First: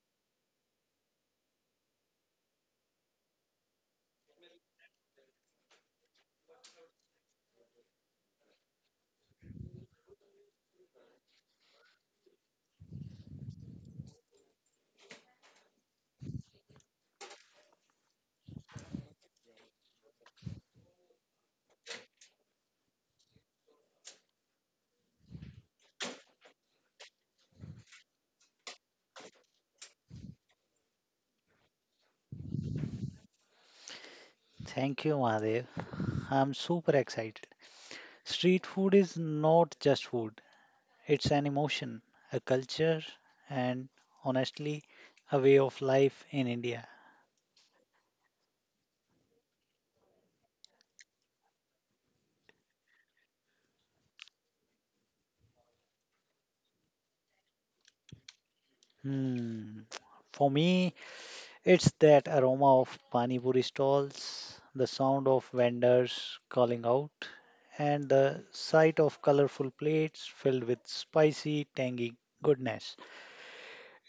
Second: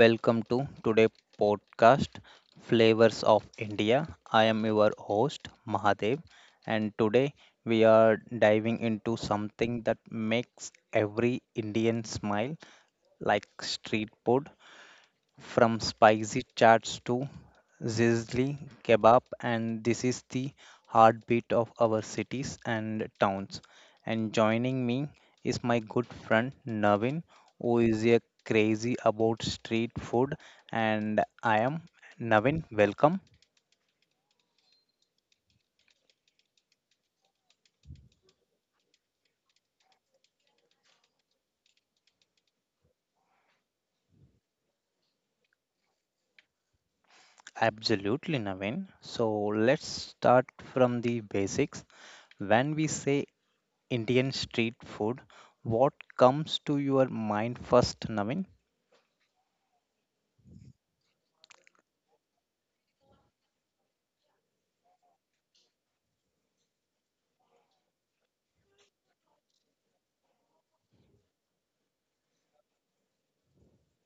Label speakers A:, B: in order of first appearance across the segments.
A: welcome to today's podcast Flavors of India. I am your host Mahadev and today we are diving into something that makes every Indian smile like street food from spicy chats to sizzling kebab and this is the heartbeat of our cities and towns and joining me is my good friend Navin who is a crazy about street food and I am Navin welcome
B: Thank you, Mahadev. I'm super excited. Street food is not just food, it's an emotion, a culture, and honestly, a way of life in India.
A: absolutely Navin so let's start from the basics when we say Indian street food what comes to your mind first Navin
B: Hmm. For me, it's that aroma of pani puri stalls, the sound of vendors calling out, and the sight of colorful plates filled with spicy, tangy goodness.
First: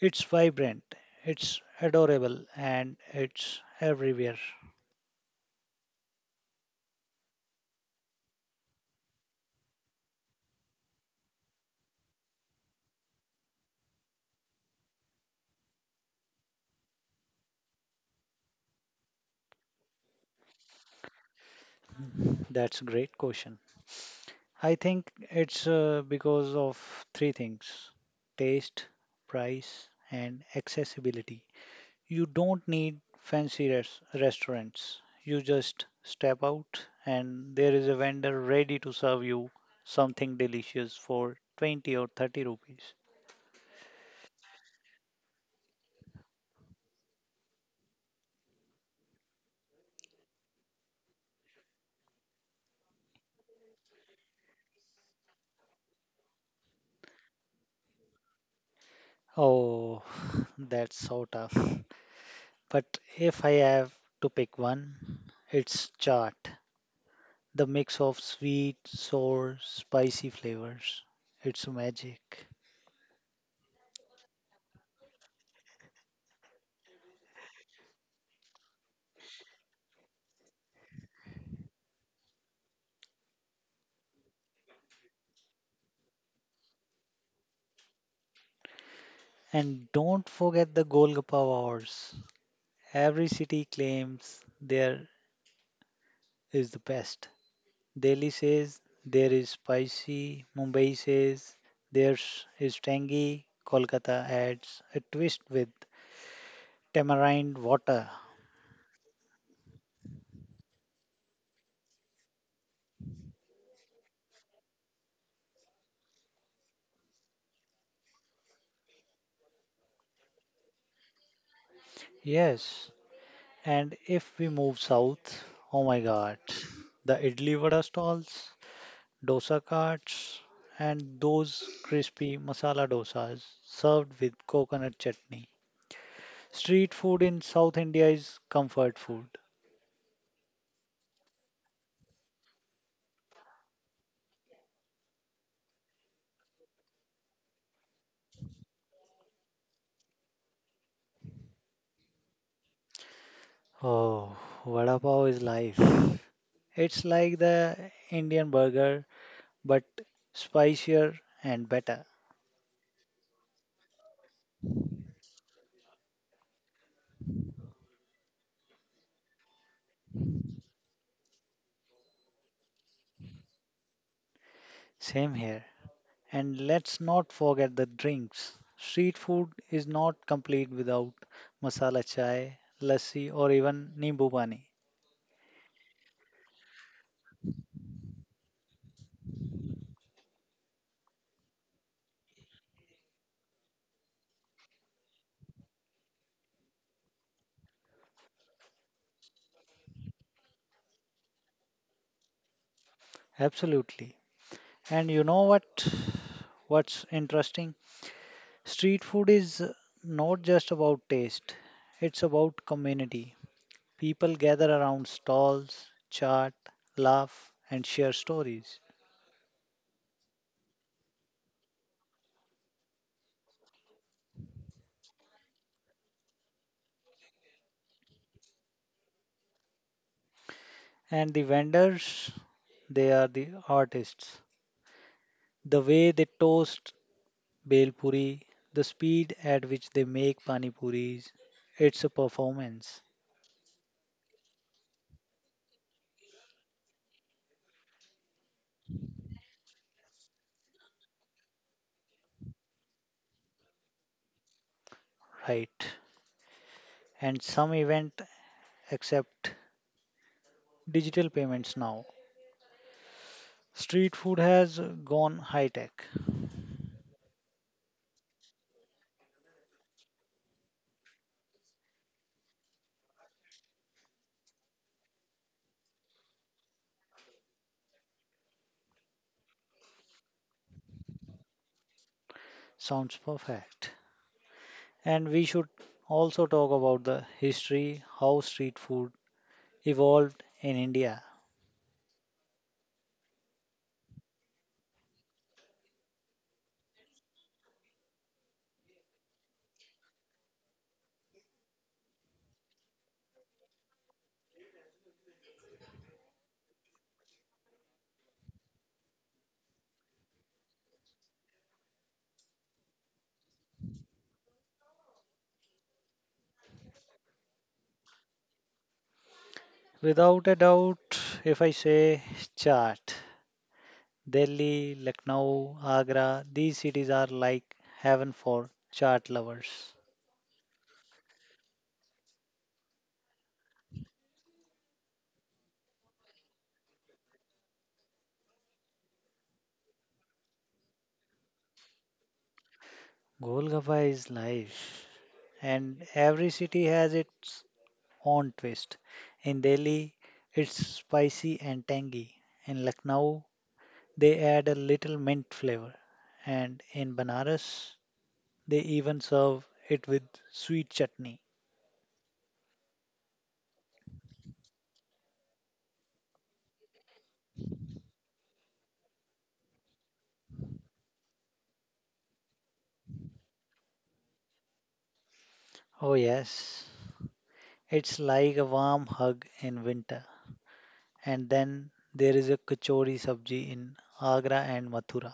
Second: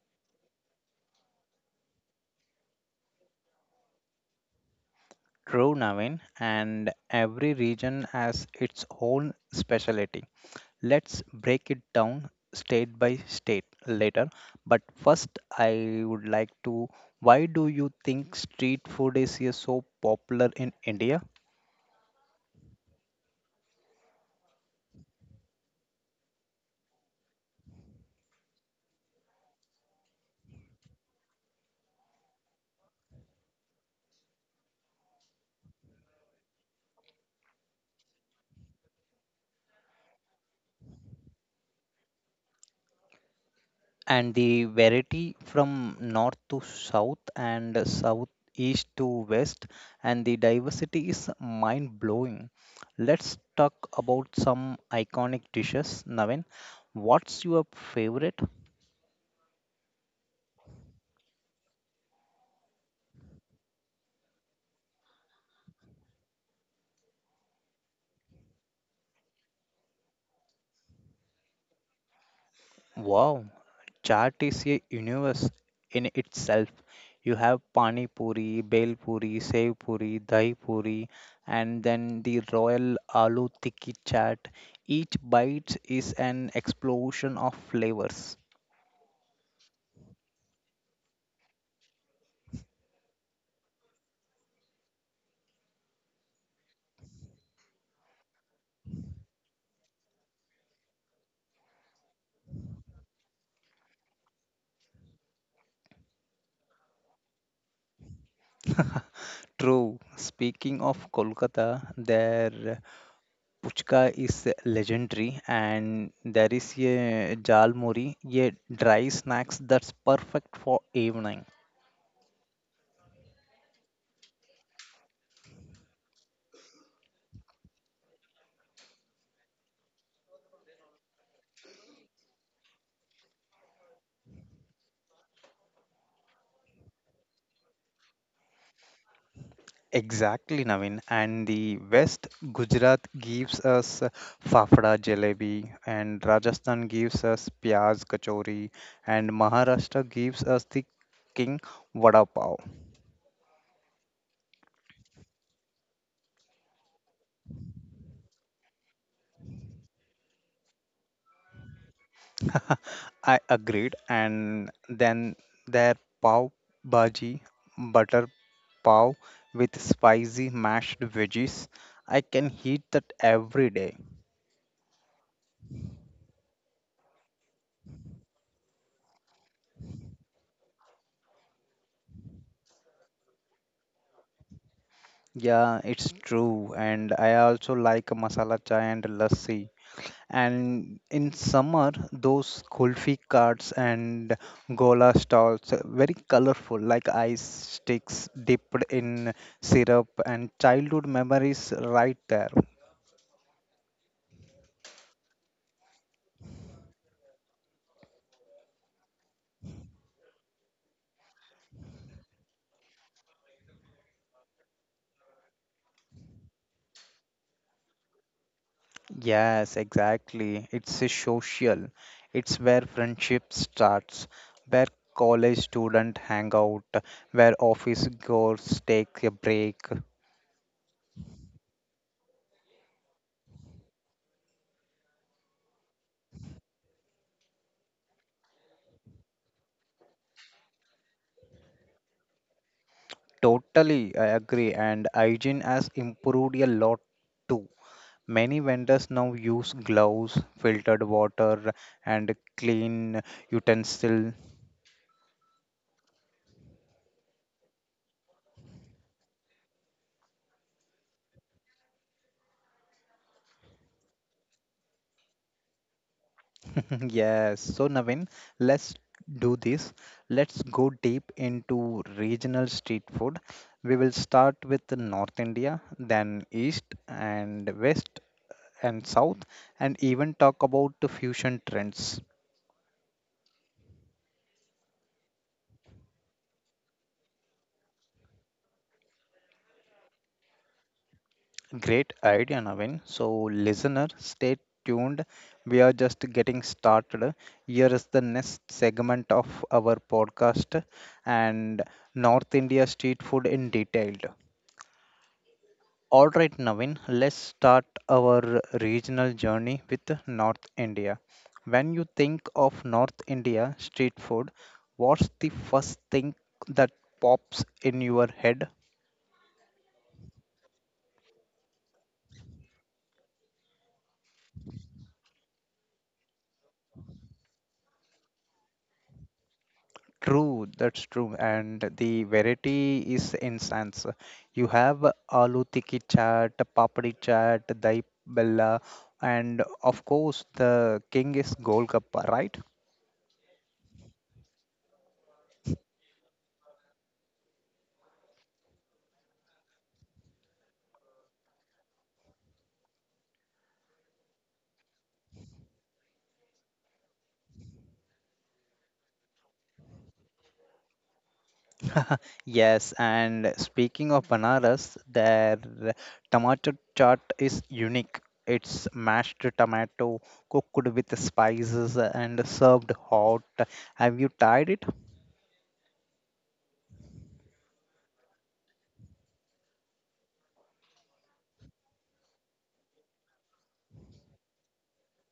B: It's vibrant, it's adorable, and it's everywhere.
A: True, Navin, and every region has its own specialty. Let's break it down state by state later. But first, I would like to why do you think street food is here so popular in India?
B: That's a great question. I think it's because of three things: taste, price, and accessibility. You don't need fancy restaurants. You just step out, and there is a vendor ready to serve you something delicious for 20 or 30 rupees.
A: And the variety from north to south and south east to west and the diversity is mind blowing let's talk about some iconic dishes navin what's your favorite
B: Oh, that's so tough. But if I have to pick one, it's chaat. The mix of sweet, sour, spicy flavors. It's magic.
A: Wow, chaat is a universe in itself. You have pani puri, bel puri, sev puri, dahi puri, and then the royal aloo tikki chaat. Each bite is an explosion of flavors.
B: And don't forget the Golgappa Awards. Every city claims there is the best. Delhi says there is spicy, Mumbai says theirs is tangy, Kolkata adds a twist with tamarind water.
A: True. Speaking of Kolkata, their puchka is legendary, and there is a jal muri, a dry snacks that's perfect for evening.
B: Yes, and if we move south, oh my god, the idli vada stalls, dosa carts, and those crispy masala dosas served with coconut chutney. Street food in South India is comfort food.
A: Exactly, Navin. And the West Gujarat gives us fafda jalebi, and Rajasthan gives us pyaz kachori, and Maharashtra gives us the king vada pav.
B: Oh, vada pav is life. It's like the Indian burger, but spicier and better.
A: I agreed. And then their pav bhaji, butter pav with spicy mashed veggies. I can eat that every day.
B: Same here. And let's not forget the drinks. Street food is not complete without masala chai, lassi, or even nimbu pani.
A: Yeah, it's true. And I also like masala chai and lassi. And in summer, those kulfi carts and gola stalls, very colorful, like ice sticks dipped in syrup and childhood memories right there.
B: Absolutely. And you know what? What's interesting? Street food is not just about taste, it's about community. People gather around stalls, chat, laugh, and share stories.
A: Yes, exactly. It's a social. It's where friendship starts, where college student hang out, where office girls take a break.
B: And the vendors, they are the artists. The way they toast bhel puri, the speed at which they make pani puris, it's a performance,
A: Totally, I agree. And hygiene has improved a lot too. Many vendors now use gloves, filtered water, and clean utensil.
B: right? And some event accept digital payments now. Street food has gone high tech.
A: yes. So, Navin, let's do this. Let's go deep into regional street food. We will start with the North India, then East and West and South, and even talk about the fusion trends.
B: Sounds perfect. And we should also talk about the history, how street food evolved in India.
A: Great idea, Navin. So, listener, stay tuned. We are just getting started. Here is the next segment of our podcast and North India street food in detail. All right, Navin, let's start our regional journey with North India. When you think of North India street food, what's the first thing that pops in your head?
B: Without a doubt, if I say chaat, Delhi, Lucknow, Agra, these cities are like heaven for chaat lovers.
A: True, that's true. And the variety is instance. You have aloo tikki chaat, papdi chaat, dahi bella, and of course the king is Golgappa, right?
B: Golgappa is life, and every city has its own twist. In Delhi, it's spicy and tangy. In Lucknow, they add a little mint flavor, and in Banaras, they even serve it with sweet chutney.
A: Yes, and speaking of Banaras, their tomato chaat is unique. It's mashed tomato cooked with spices and served hot. Have you tried it?
B: Oh, yes, it's like a warm hug in winter. And then there is a kachori sabji in Agra and Mathura.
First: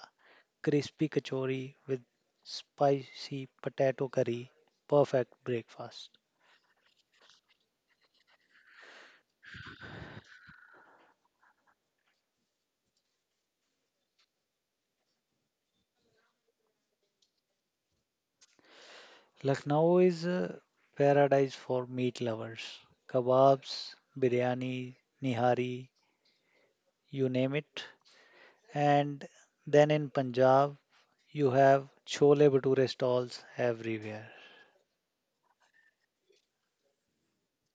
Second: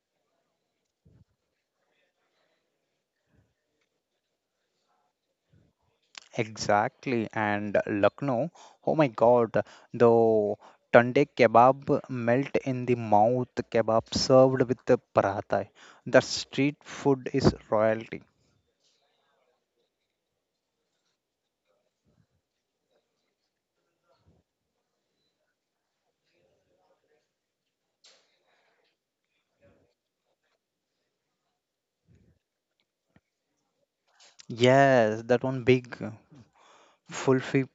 B: Crispy kachori with spicy potato curry, perfect breakfast.
A: Exactly, and Lucknow, oh my God, the tunde kebab melt in the mouth, kebab served with the paratha. The street food is royalty.
B: Lucknow is a paradise for meat lovers. Kebabs, biryani, nihari, you name it. And then in Punjab, you have chole bhature stalls everywhere.
A: Yes, that one big Fulfi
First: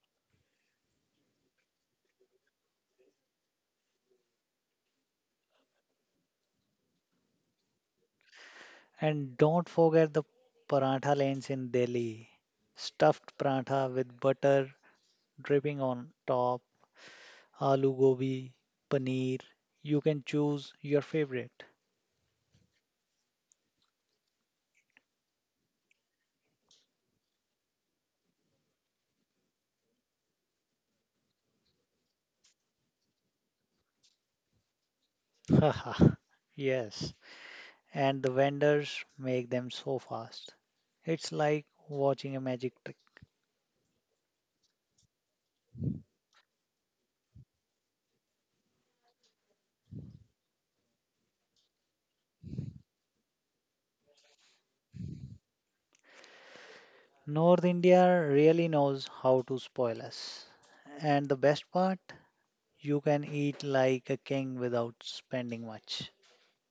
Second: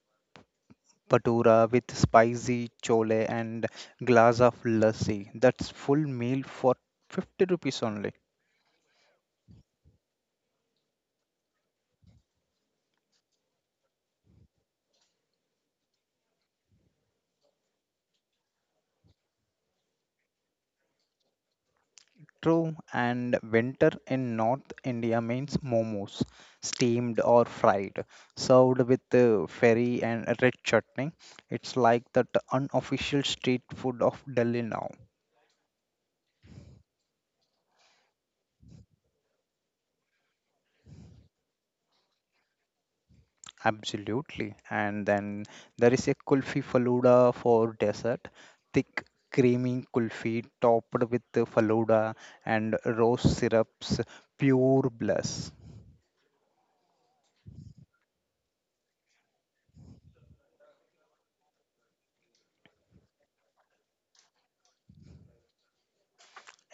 A: patura with spicy chole and glass of lassi. That's full meal for 50 rupees only.
B: And don't forget the parantha lanes in Delhi. Stuffed parantha with butter dripping on top, aloo gobi, paneer. You can choose your favorite.
A: True, and winter in North India means momos, steamed or fried, served with ferry and red chutney. It's like that unofficial street food of Delhi now.
B: Haha, yes. And the vendors make them so fast. It's like watching a magic trick.
A: Absolutely. And then there is a kulfi faluda for dessert, thick, creamy kulfi topped with the faluda and rose syrups, pure bliss.
B: North India really knows how to spoil us. And the best part? You can eat like a king without spending much.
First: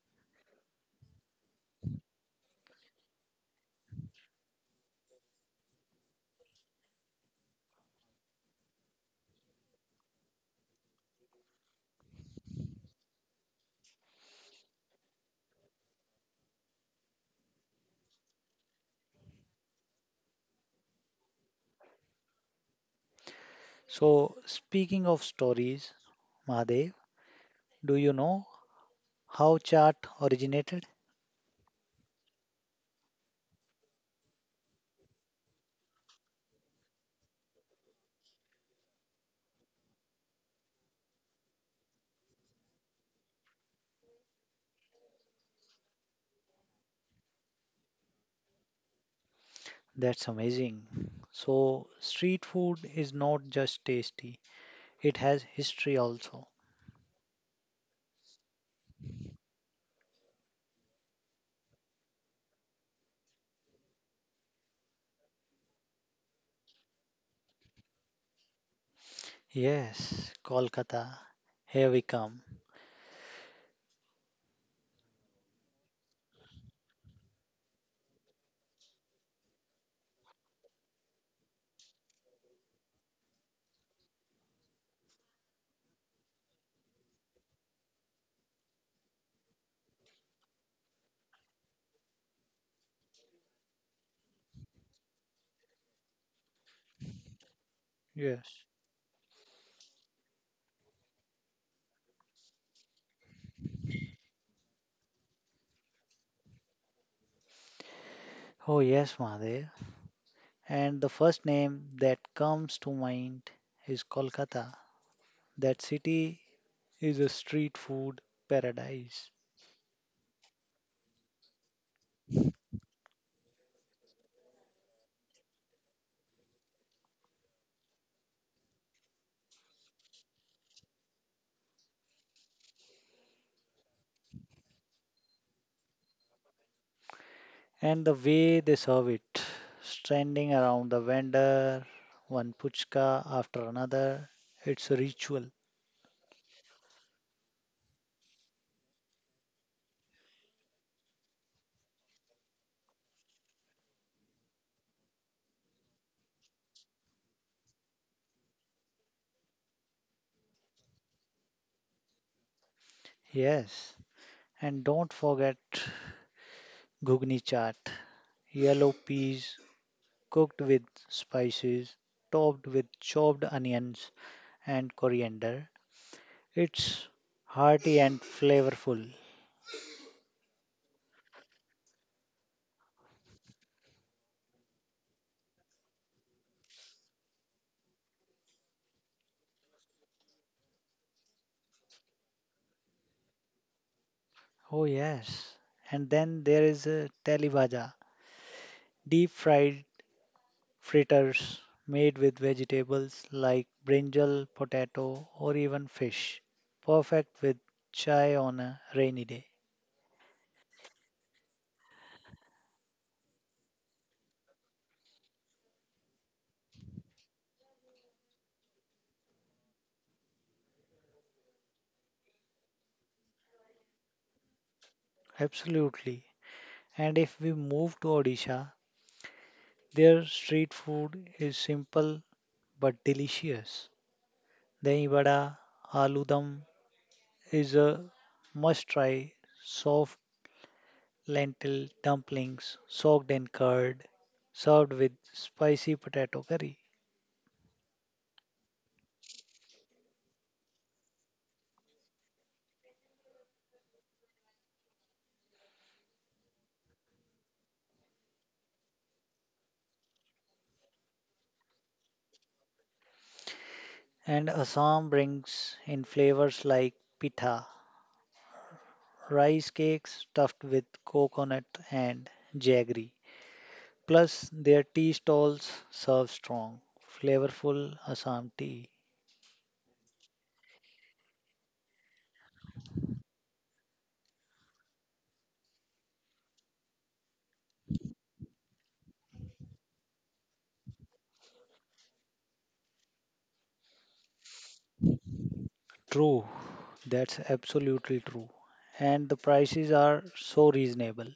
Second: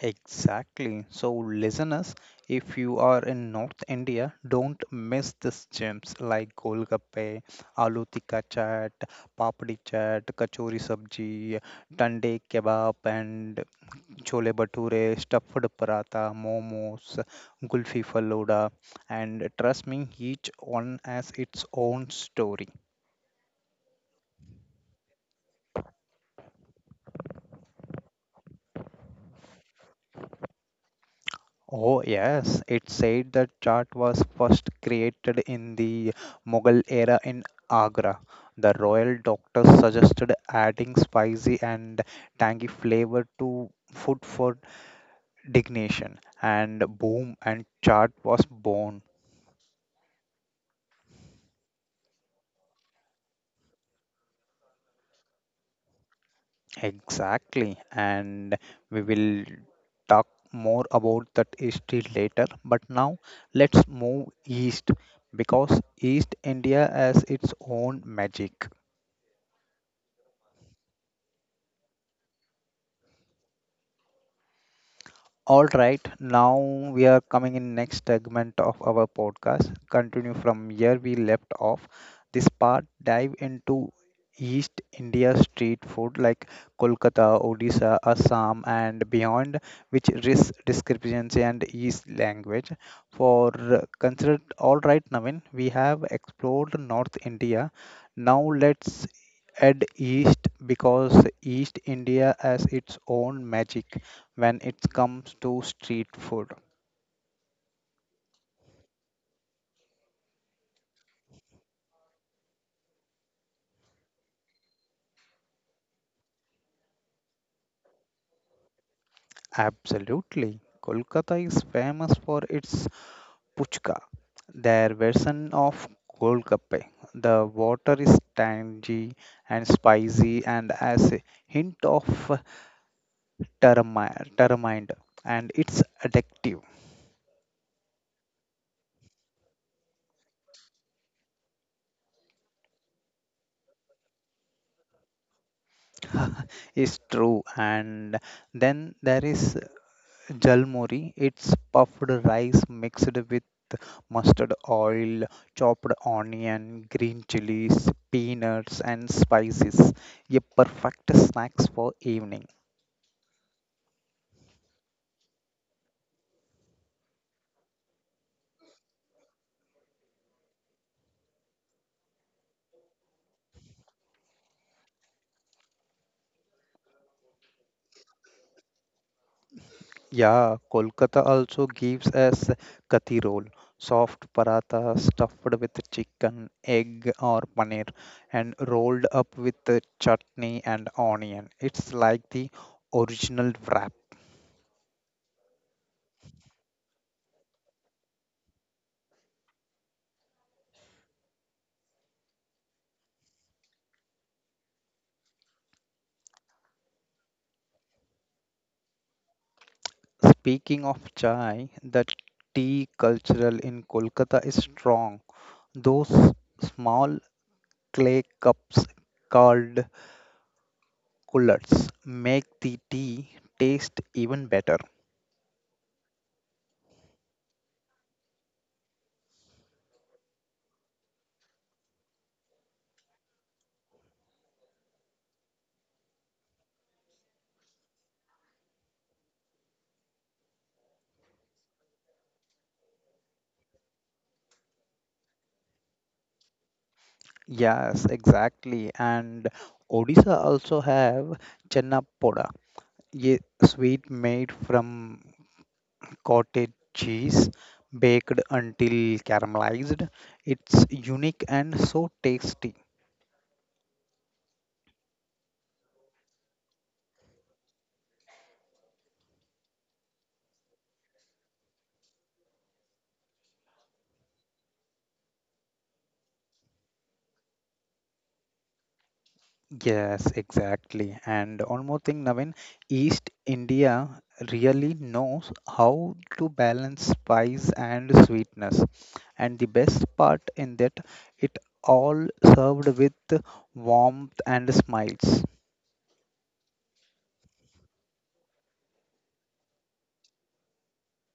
A: Exactly. So, listeners, if you are in North India, don't miss these gems like Golgappe, Aloo Tikka Chaat, Papdi Chaat, Kachori Sabji, Tande Kebab, and Chole Bhature, Stuffed Paratha, Momos, Gulfi Faluda. And trust me, each one has its own story.
B: So, speaking of stories, Mahadev, do you know how chaat originated?
A: Oh, yes. It said the chart was first created in the Mughal era in Agra. The royal doctors suggested adding spicy and tangy flavor to food for dignation, and boom, and chart was born.
B: That's amazing. So, street food is not just tasty, it has history also.
A: Exactly. And we will talk more about that history later, but now let's move east because East India has its own magic.
B: Yes, Kolkata, here we come.
A: All right, now we are coming in next segment of our podcast. Continue from where we left off. This part dive into East India street food like Kolkata, Odisha, Assam, and beyond, which risk discrepancy and East language. For considered, all right, Navin, we have explored North India. Now
B: Yes.
A: let's add East because East India has its own magic when it comes to street food.
B: Oh, yes, Mahadev. And the first name that comes to mind is Kolkata. That city is a street food paradise.
A: Absolutely. Kolkata is famous for its puchka, their version of golgappe. The water is tangy and spicy and has a hint of tamarind and it's addictive.
B: And the way they serve it, standing around the vendor, one puchka after another, it's a ritual.
A: It's true. And then there is jalmori. It's puffed rice mixed with mustard oil, chopped onion, green chilies, peanuts, and spices. A perfect snacks for evening.
B: Yes. And don't forget ghugni chaat, yellow peas cooked with spices, topped with chopped onions and coriander. It's hearty and flavorful.
A: Yeah, Kolkata also gives us kathi roll, soft paratha stuffed with chicken, egg, or paneer, and rolled up with the chutney and onion. It's like the original wrap.
B: Oh, yes. And then there is a teli bhaja, deep fried fritters made with vegetables like brinjal, potato, or even fish. Perfect with chai on a rainy day.
A: Speaking of chai, the tea cultural in Kolkata is strong. Those small clay cups called coolers make the tea taste even better.
B: Absolutely. And if we move to Odisha, their street food is simple but delicious. Dahi vada, aloo dum is a must try. Soft lentil dumplings soaked in curd, served with spicy potato curry.
A: Yes, exactly. And Odisha also have chennapoda, a sweet made from cottage cheese baked until caramelized. It's unique and so tasty.
B: And Assam brings in flavors like pitha, rice cakes stuffed with coconut and jaggery. Plus, their tea stalls serve strong, flavorful Assam tea.
A: Yes, exactly. And one more thing, Navin, East India really knows how to balance spice and sweetness. And the best part in that, it all served with warmth and smiles.
B: True. That's absolutely true. And the prices are so reasonable.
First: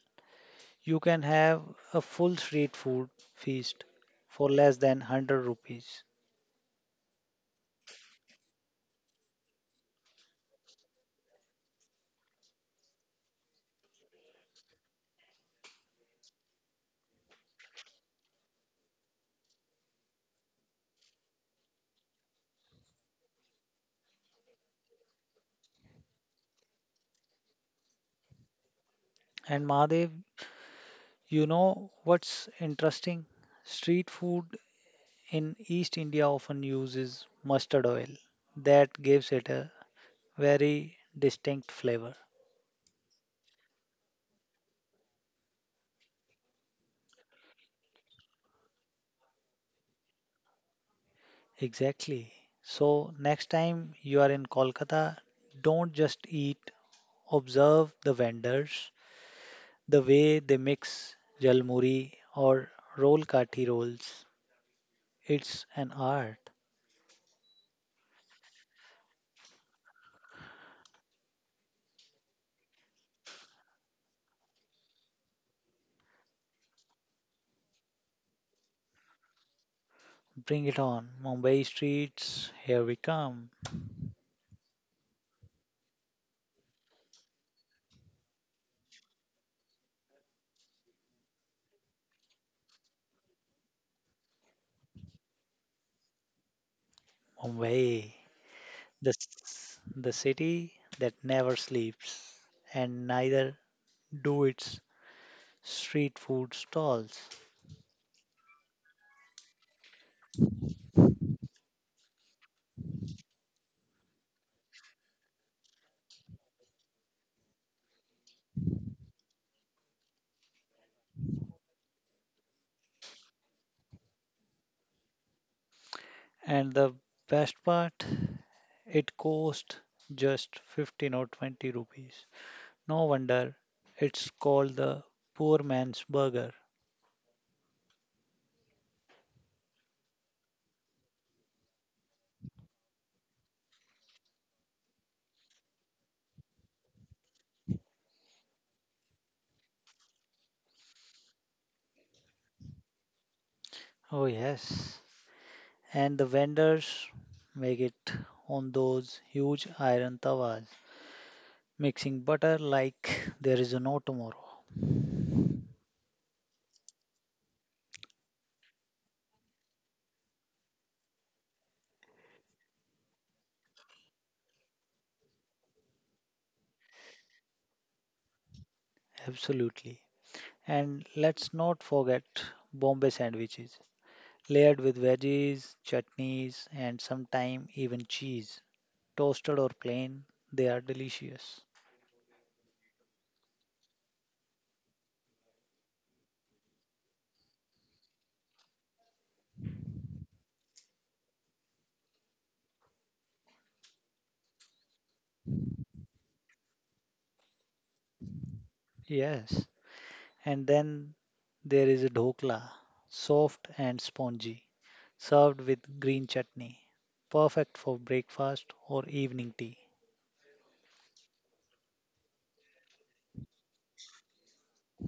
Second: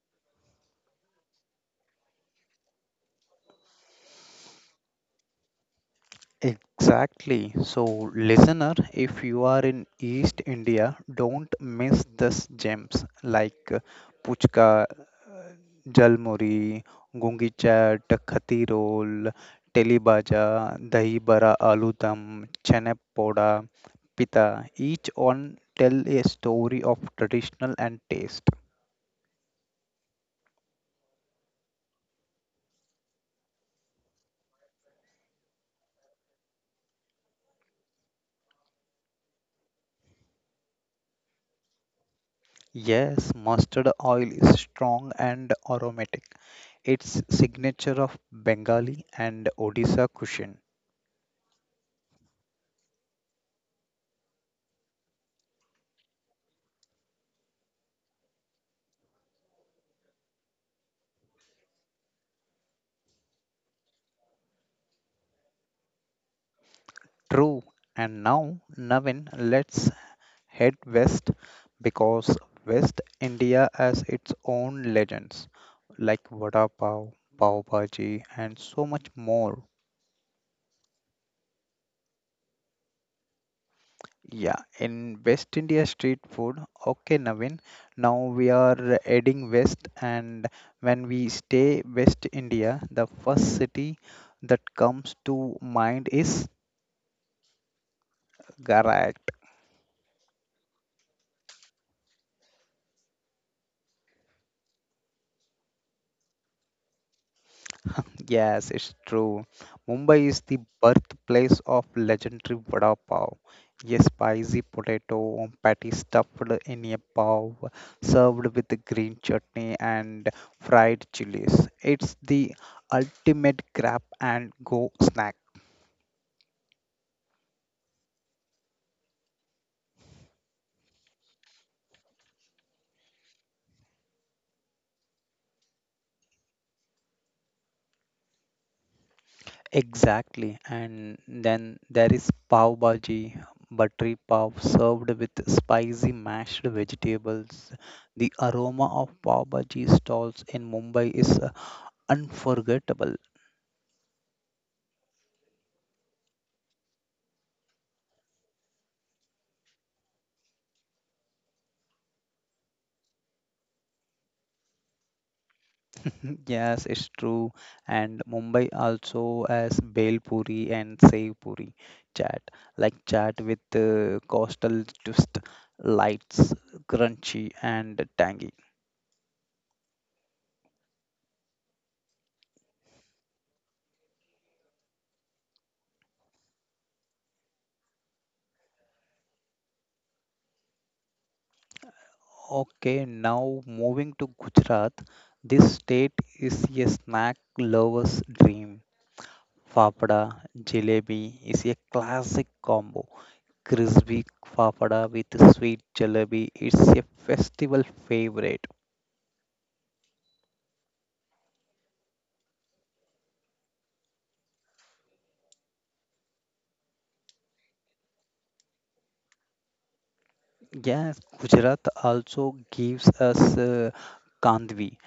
B: You can have a full street food feast for less than 100 rupees.
A: Exactly. So, listener, if you are in East India, don't miss these gems like Puchka, Jalmuri, Gungi Chat, Khati Roll, Teli Baja, Dahi Bara Aloo Dum, Chenep Poda, Pita. Each one tell a story of traditional and taste.
B: And Mahadev, you know what's interesting? Street food in East India often uses mustard oil. That gives it a very distinct flavor.
A: Yes, mustard oil is strong and aromatic. It's signature of Bengali and Odisha cuisine.
B: Exactly. So, next time you are in Kolkata, don't just eat, observe the vendors, the way they mix jalmuri or roll kati rolls. It's an art.
A: True. And now, Navin, let's head west because West India has its own legends like vada pav, pav bhaji, and so much more.
B: Bring it on. Mumbai streets, here we come.
A: Yeah, in West India street food. Okay, Navin. Now we are adding West, and when we stay West India, the first city that comes to mind is
B: Mumbai, the,
A: Garak.
B: s- the city that never sleeps, and neither do its street food stalls.
A: Yes, it's true. Mumbai is the birthplace of legendary vada pav, a spicy potato patty stuffed in a pav, served with green chutney and fried chilies. It's the ultimate grab and go snack.
B: And the best part, it cost just 15 or 20 rupees. No wonder it's called the poor man's burger.
A: Exactly. And then there is pav bhaji, buttery pav served with spicy mashed vegetables. The aroma of pav bhaji stalls in Mumbai is unforgettable.
B: Oh, yes. And the vendors make it on those huge iron tawas, mixing butter like there is no tomorrow.
A: yes, it's true. And Mumbai also has Bel Puri and Sev Puri chaat, like chaat with coastal twist, lights, crunchy and tangy.
B: Absolutely. And let's not forget Bombay sandwiches, layered with veggies, chutneys, and sometimes even cheese. Toasted or plain, they are delicious.
A: Okay, now moving to Gujarat. This state is a snack lover's dream. Fapada jalebi is a classic combo. Crispy fapada with sweet jalebi is a festival favorite.
B: Yes, and then there is a dhokla, soft and spongy, served with green chutney, perfect for breakfast or evening tea.
A: Yes, Gujarat also gives us kandvi,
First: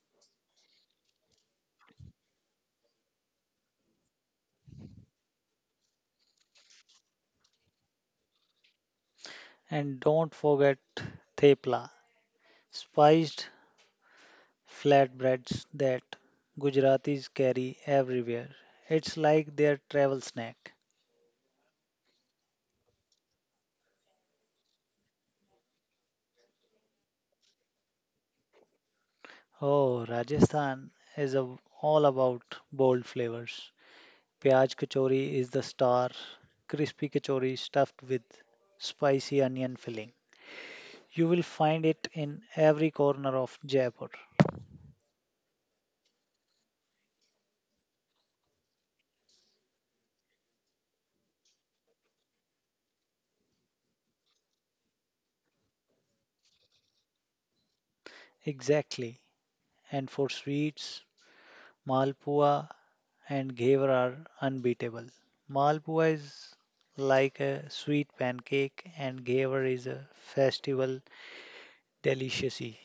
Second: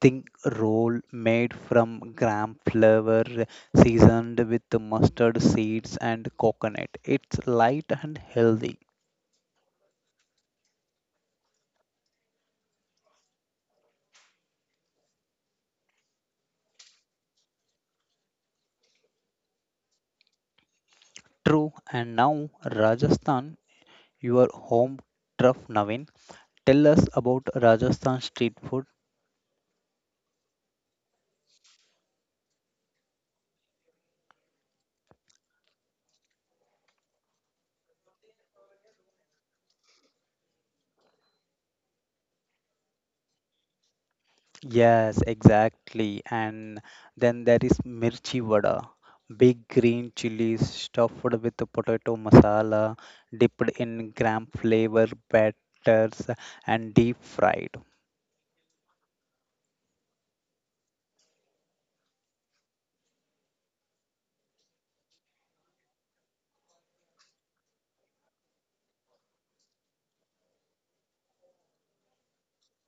A: think roll made from gram flour, seasoned with mustard seeds and coconut. It's light and healthy.
B: And don't forget thepla, spiced flatbreads that Gujaratis carry everywhere. It's like their travel snack.
A: True. And now Rajasthan, your home turf, Navin. Tell us about Rajasthan street food.
B: Oh, Rajasthan is, a, all about bold flavors. Pyaj kachori is the star, crispy kachori stuffed with spicy onion filling. You will find it in every corner of Jaipur.
A: Yes, exactly. And then there is mirchi vada, big green chilies stuffed with the potato masala, dipped in gram flavor batters and deep fried.
B: Exactly. And for sweets, Malpua and Ghevar are unbeatable. Malpua is like a sweet pancake, and Ghevar is a festival delicacy.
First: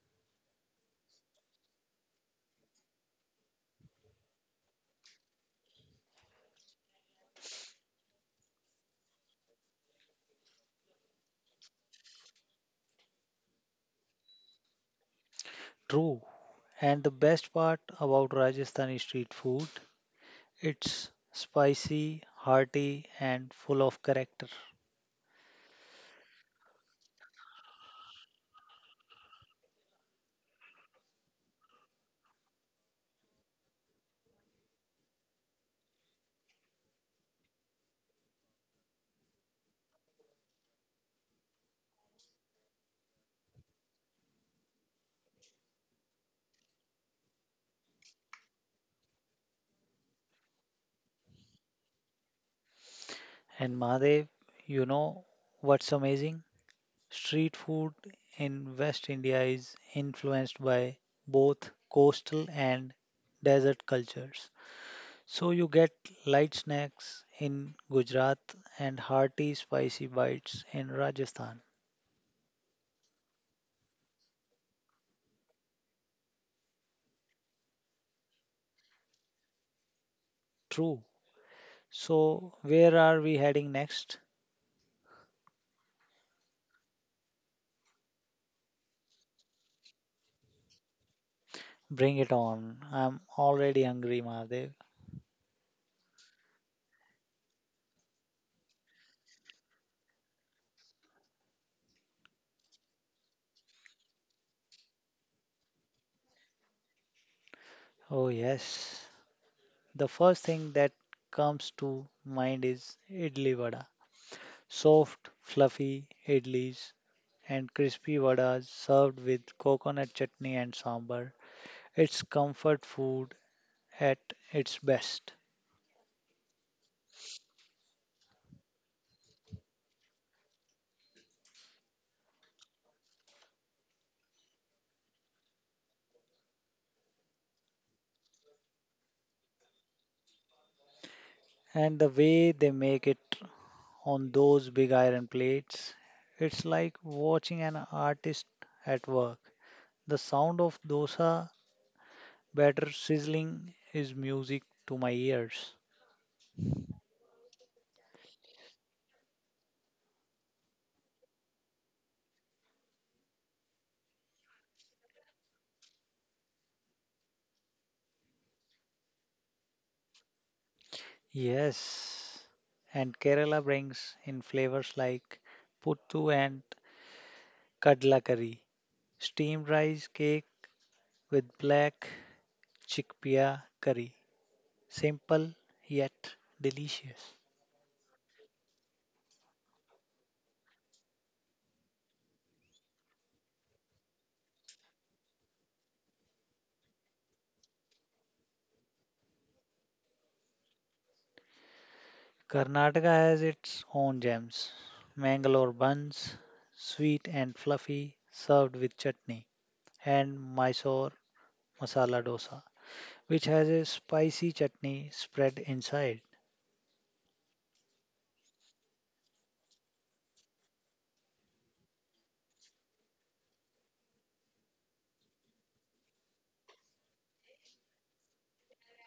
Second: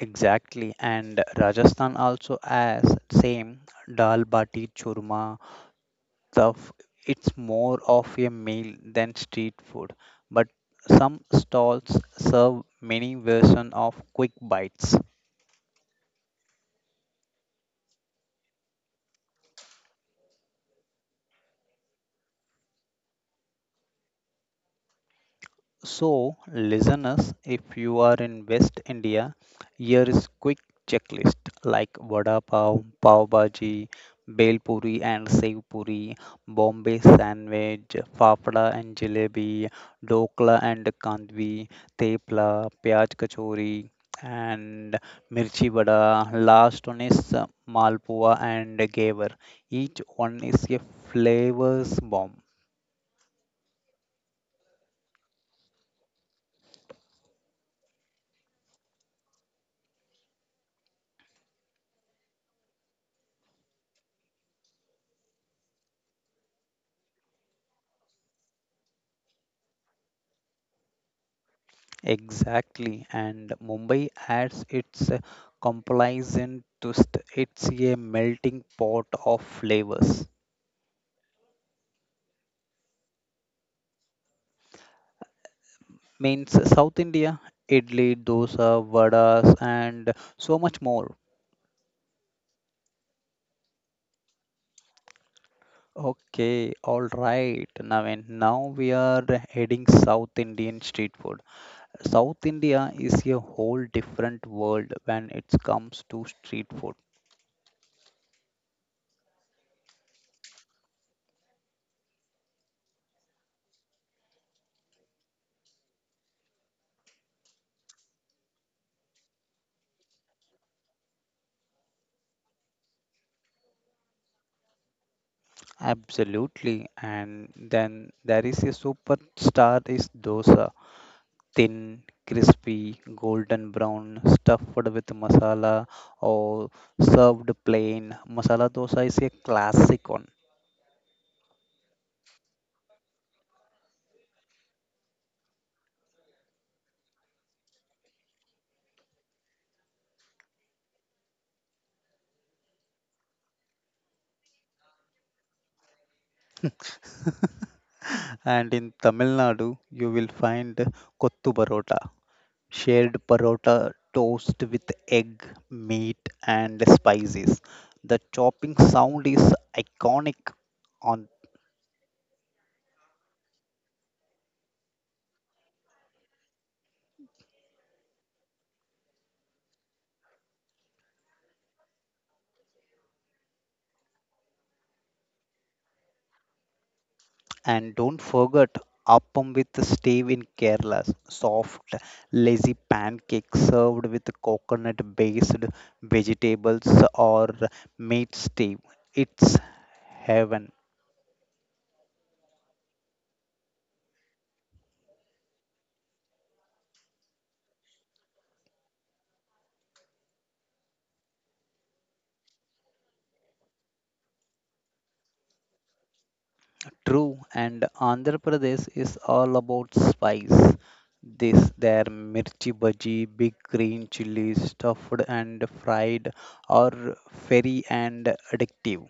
A: Exactly. And Rajasthan also has same dal bati churma stuff. It's more of a meal than street food, but some stalls serve many version of quick bites.
B: True. And the best part about Rajasthani street food, it's spicy, hearty, and full of character.
A: So, listeners, if you are in West India, here is quick checklist like vada pav, pav bhaji, bel puri and sev puri, Bombay sandwich, fafda and jalebi, dokla and kandvi, tepla, pyaj kachori and mirchi vada. Last one is malpua and gaver. Each one is a flavors bomb.
B: And Mahadev, you know what's amazing? Street food in West India is influenced by both coastal and desert cultures. So you get light snacks in Gujarat and hearty, spicy bites in Rajasthan.
A: Exactly, and Mumbai adds its complacent twist. It's a melting pot of flavors.
B: True. So where are we heading next?
A: Means South India, idli, dosa, vadas, and so much more.
B: Bring it on. I'm already hungry, Mahadev.
A: Okay, all right, Navin. Now we are heading South Indian street food. South India is a whole different world when it comes to street food.
B: Oh, yes. The first thing that comes to mind is idli vada. Soft, fluffy idlis and crispy vadas served with coconut chutney and sambar. It's comfort food at its best.
A: Absolutely, and then there is a superstar is dosa. Thin, crispy, golden brown, stuffed with masala or served plain. Masala dosa is a classic one.
B: And the way they make it on those big iron plates, it's like watching an artist at work. The sound of dosa better sizzling is music to my ears.
A: And in Tamil Nadu, you will find kottu parota, shared parota toast with egg, meat, and spices. The chopping sound is iconic on.
B: Yes, and Kerala brings in flavors like puttu and kadla curry, steamed rice cake with black chickpea curry. Simple yet delicious.
A: And don't forget appam with steve in Kerala. Soft, lazy pancake served with coconut based vegetables or meat stew. It's heaven.
B: Karnataka has its own gems. Mangalore buns, sweet and fluffy, served with chutney, and Mysore masala dosa, which has a spicy chutney spread inside.
A: True, and Andhra Pradesh is all about spice. This their mirchi bhaji, big green chilies, stuffed and fried, are very and addictive.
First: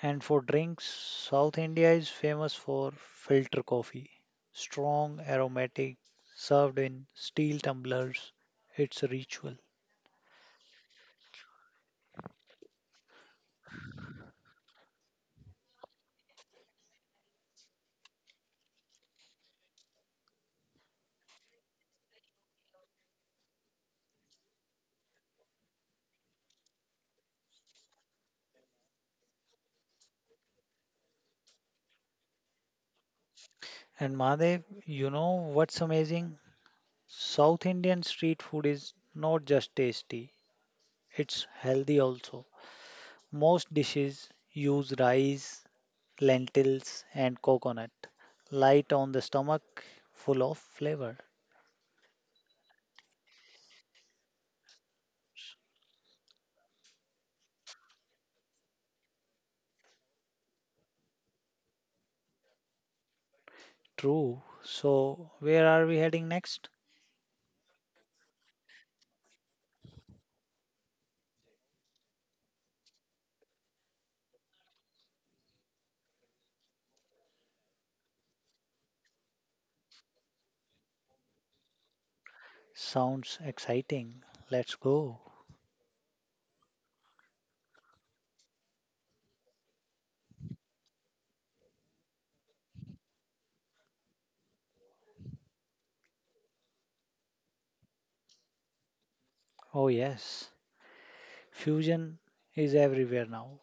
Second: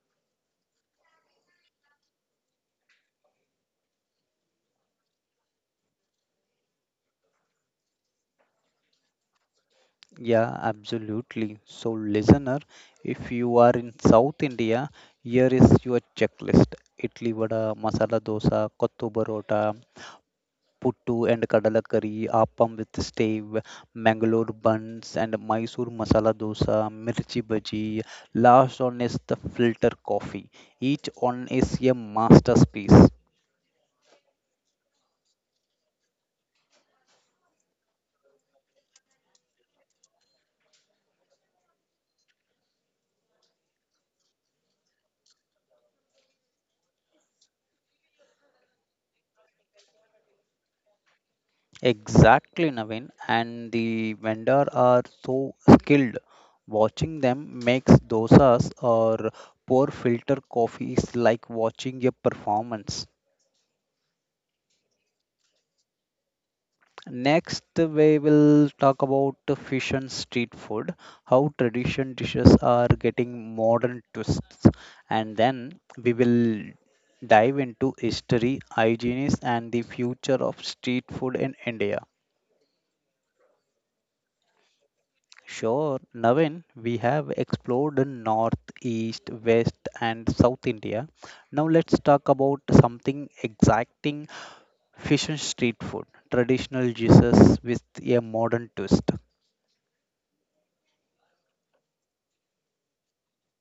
B: And for drinks, South India is famous for filter coffee, strong, aromatic, served in steel tumblers. It's a ritual.
A: Yeah, absolutely. So, listener, if you are in South India, here is your checklist: idli vada, masala dosa, kottu parota, puttu and kadala curry, appam with stave, Mangalore buns and Mysore masala dosa, mirchi bhaji. Last one is the filter coffee. Each one is a masterpiece.
B: And Mahadev, you know what's amazing? South Indian street food is not just tasty, it's healthy also. Most dishes use rice, lentils, and coconut, light on the stomach, full of flavor.
A: Exactly, Naveen. And the vendor are so skilled. Watching them makes dosas or pour filter coffees like watching a performance.
B: True. So, where are we heading next?
A: Next, we will talk about the fish and street food, how tradition dishes are getting modern twists, and then we will dive into history, hygiene, and the future of street food in India.
B: Sounds exciting. Let's go.
A: Sure, Navin, we have explored the north, east, west, and south India. Now let's talk about something exacting fusion street food, traditional dishes with a modern twist.
B: Oh, yes. Fusion is everywhere now.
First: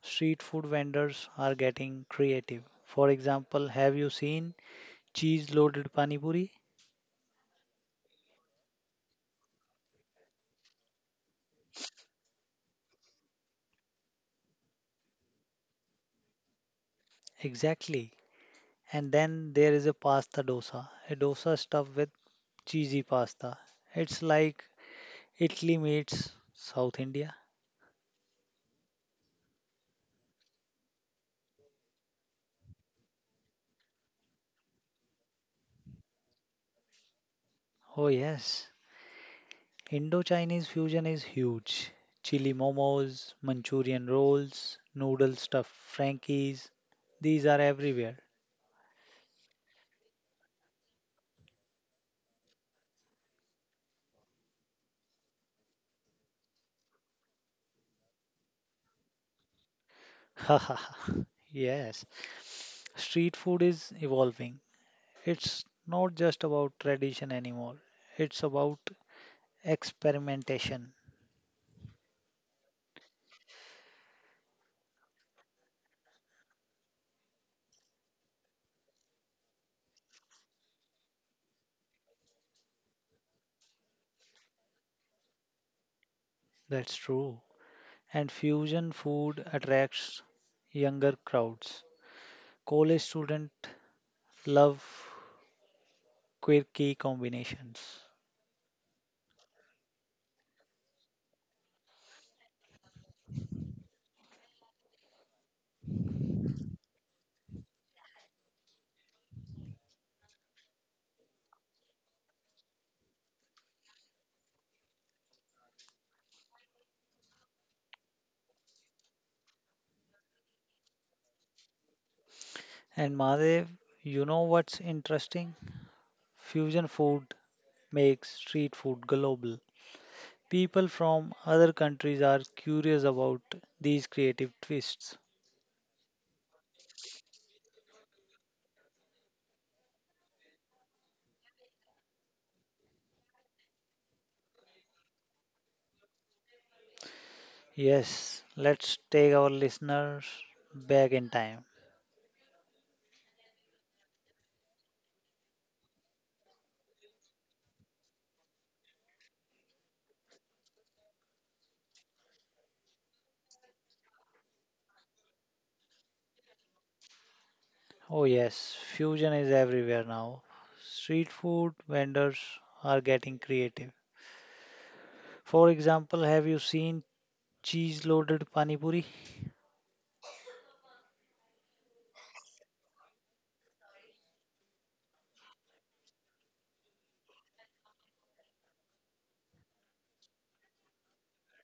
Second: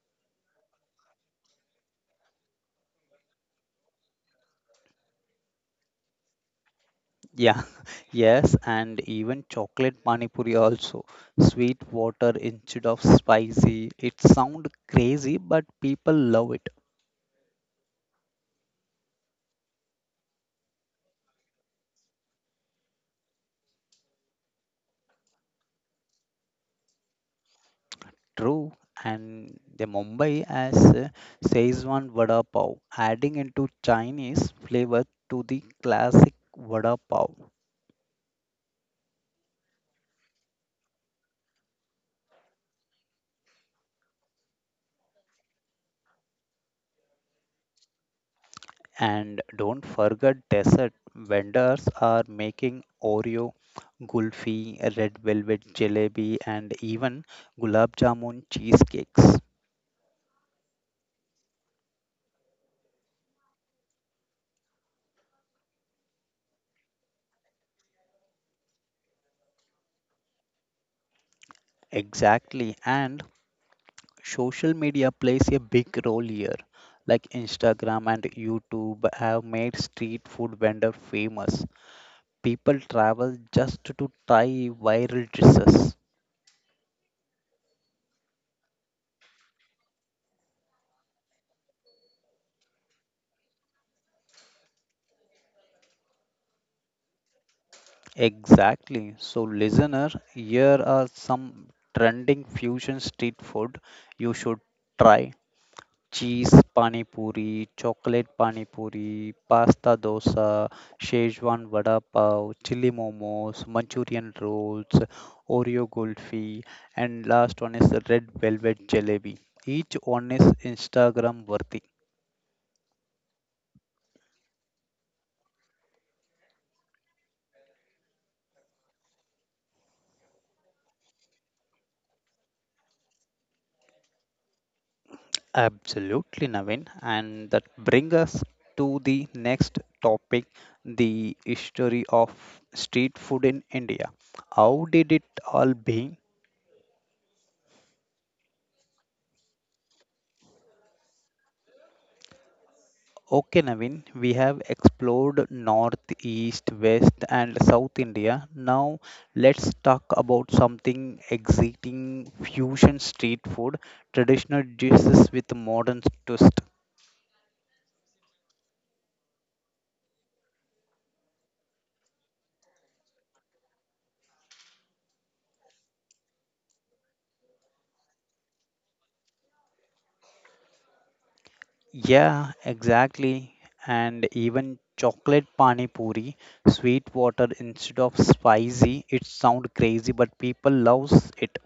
B: Street food vendors are getting creative. For example, have you seen cheese loaded pani puri?
A: Yeah, yes, and even chocolate pani puri also. Sweet water instead of spicy. It sounds crazy, but people love it.
B: Exactly. And then there is a pasta dosa, a dosa stuffed with cheesy pasta. It's like Italy meets South India.
A: True, and the Mumbai as Szechuan vada pav, adding into Chinese flavor to the classic vada pav.
B: Oh, yes. Indo-Chinese fusion is huge. Chili momos, Manchurian rolls, noodle stuffed Frankies, these are everywhere.
A: And don't forget dessert. Vendors are making Oreo, Gulfi, red velvet jalebi, and even gulab jamun cheesecakes.
B: Yes. Street food is evolving. It's not just about tradition anymore. It's about experimentation.
A: Exactly, and social media plays a big role here. Like Instagram and YouTube have made street food vendor famous. People travel just to try viral dishes.
B: That's true. And fusion food attracts younger crowds. College students love quirky combinations.
A: Exactly. So, listener, here are some trending fusion street food you should try. Cheese pani puri, chocolate pani puri, pasta dosa, Szechuan vada pav, chili momos, Manchurian rolls, Oreo kulfi, and last one is the red velvet jalebi. Each one is Instagram worthy.
B: And Madev, you know what's interesting? Fusion food makes street food global. People from other countries are curious about these creative twists.
A: Absolutely, Navin. And that brings us to the next topic the history of street food in India. How did it all begin?
B: Yes, let's take our listeners back in time.
A: Okay, Navin, we have explored north, east, west, and south India. Now, let's talk about something exciting fusion street food, traditional dishes with modern twist.
B: Oh, yes, fusion is everywhere now. Street food vendors are getting creative. For example, have you seen cheese loaded pani puri?
A: Yeah, exactly. And even chocolate pani puri, sweet water instead of spicy. It sound crazy, but people loves it.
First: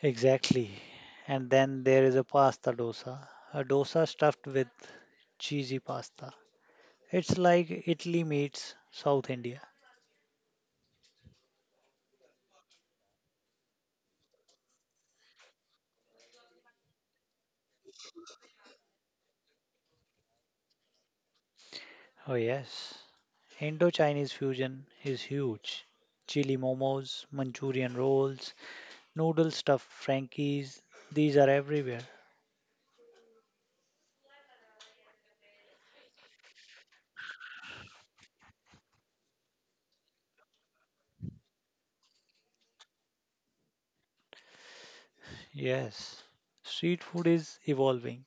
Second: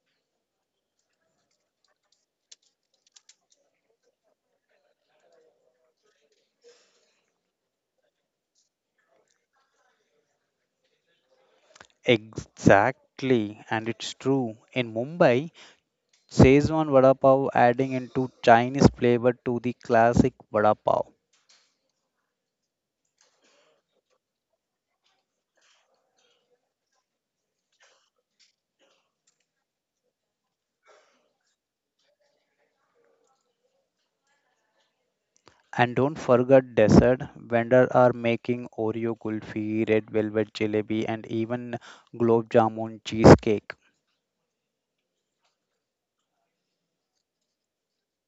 B: Exactly. And then there is a pasta dosa, a dosa stuffed with cheesy pasta. It's like Italy meets South India.
A: Exactly, and it's true. In Mumbai, Szechuan vada pav adding into Chinese flavor to the classic vada pav.
B: Oh, yes. Indo Chinese fusion is huge. Chili momos, Manchurian rolls, noodle stuffed Frankies, these are everywhere.
A: And don't forget dessert. Vendors are making Oreo kulfi, red velvet jalebi, and even globe jamun cheesecake.
B: Yes. Street food is evolving.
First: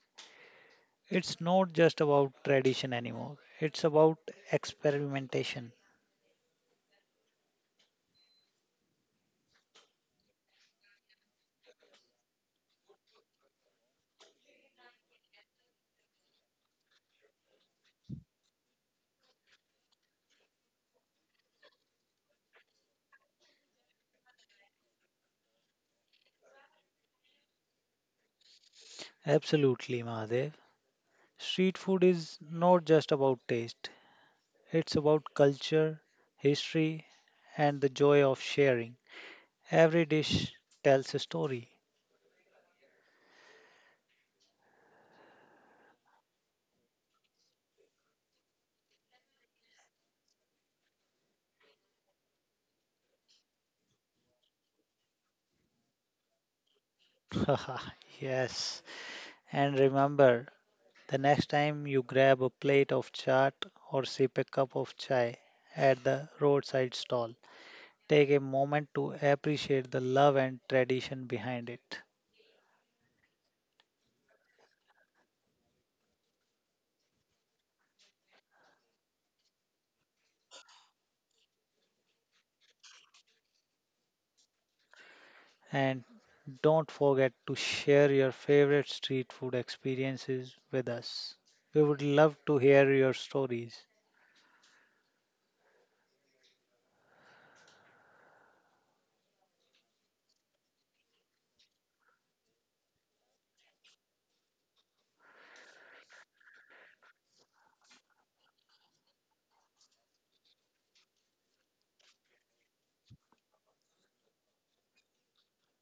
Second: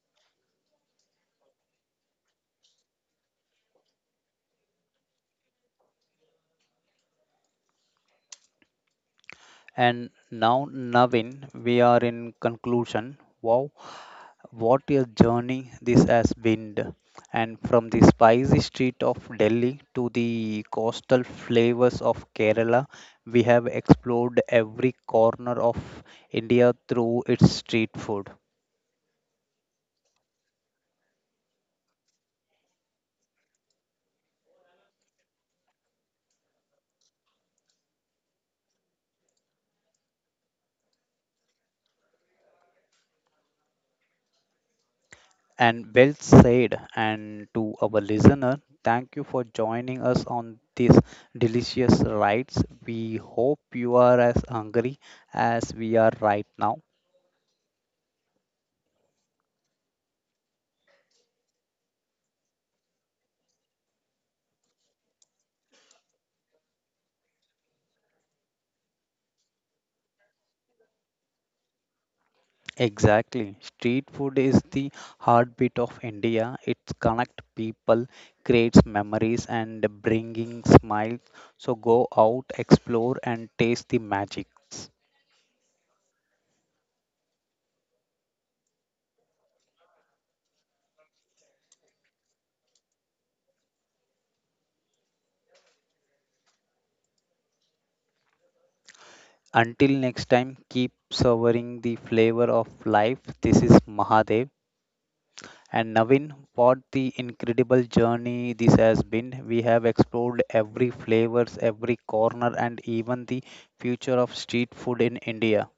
B: It's not just about tradition anymore, it's about experimentation.
A: And now, Navin, we are in conclusion. Wow, what a journey this has been! And from the spicy street of Delhi to the coastal flavors of Kerala, we have explored every corner of India through its street food.
B: Absolutely, Mahadev. Street food is not just about taste, it's about culture, history, and the joy of sharing. Every dish tells a story.
A: And well said. And to our listener, thank you for joining us on these delicious rides. We hope you are as hungry as we are right now.
B: Yes. And remember, the next time you grab a plate of chaat or sip a cup of chai at the roadside stall, take a moment to appreciate the love and tradition behind it.
A: Exactly. Street food is the heartbeat of India. It connects people, creates memories, and bringing smiles. So go out, explore, and taste the magics.
B: And don't forget to share your favorite street food experiences with us. We would love to hear your stories.
A: Until next time, keep savoring the flavor of life. This is Mahadev. And Navin, what the incredible journey this has been. We have explored every flavors, every corner, and even the future of street food in India.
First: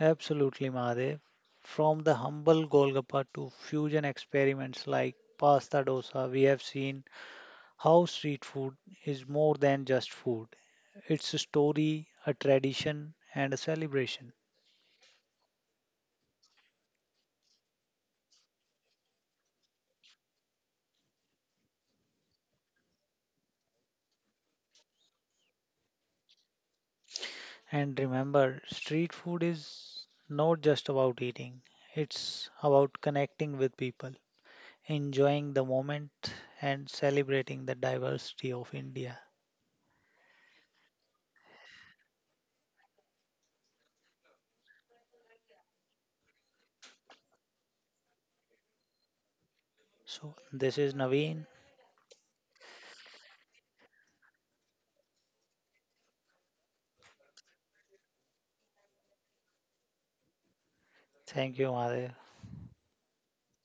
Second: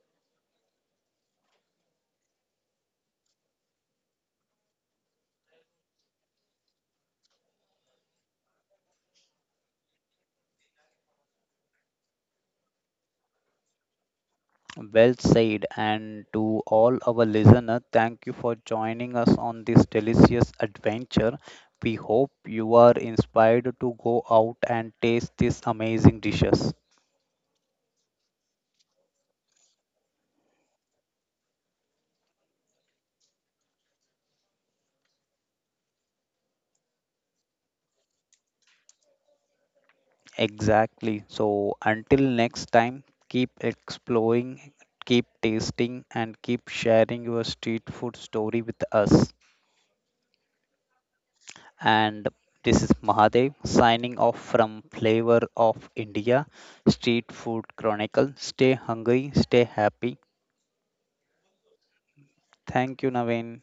B: Absolutely, Mahadev. From the humble Golgappa to fusion experiments like pasta dosa, we have seen how street food is more than just food. It's a story, a tradition, and a celebration.
A: Well said, and to all our listeners, thank you for joining us on this delicious adventure. We hope you are inspired to go out and taste these amazing dishes.
B: And remember, street food is not just about eating, it's about connecting with people, enjoying the moment and celebrating the diversity of India.
A: Exactly. So, until next time, keep exploring, keep tasting, and keep sharing your street food story with us.
B: So this is Naveen.
A: And this is Mahadev signing off from Flavor of India Street Food Chronicle. Stay hungry, stay happy.
B: Thank you, Madhav.
A: Thank you, Naveen.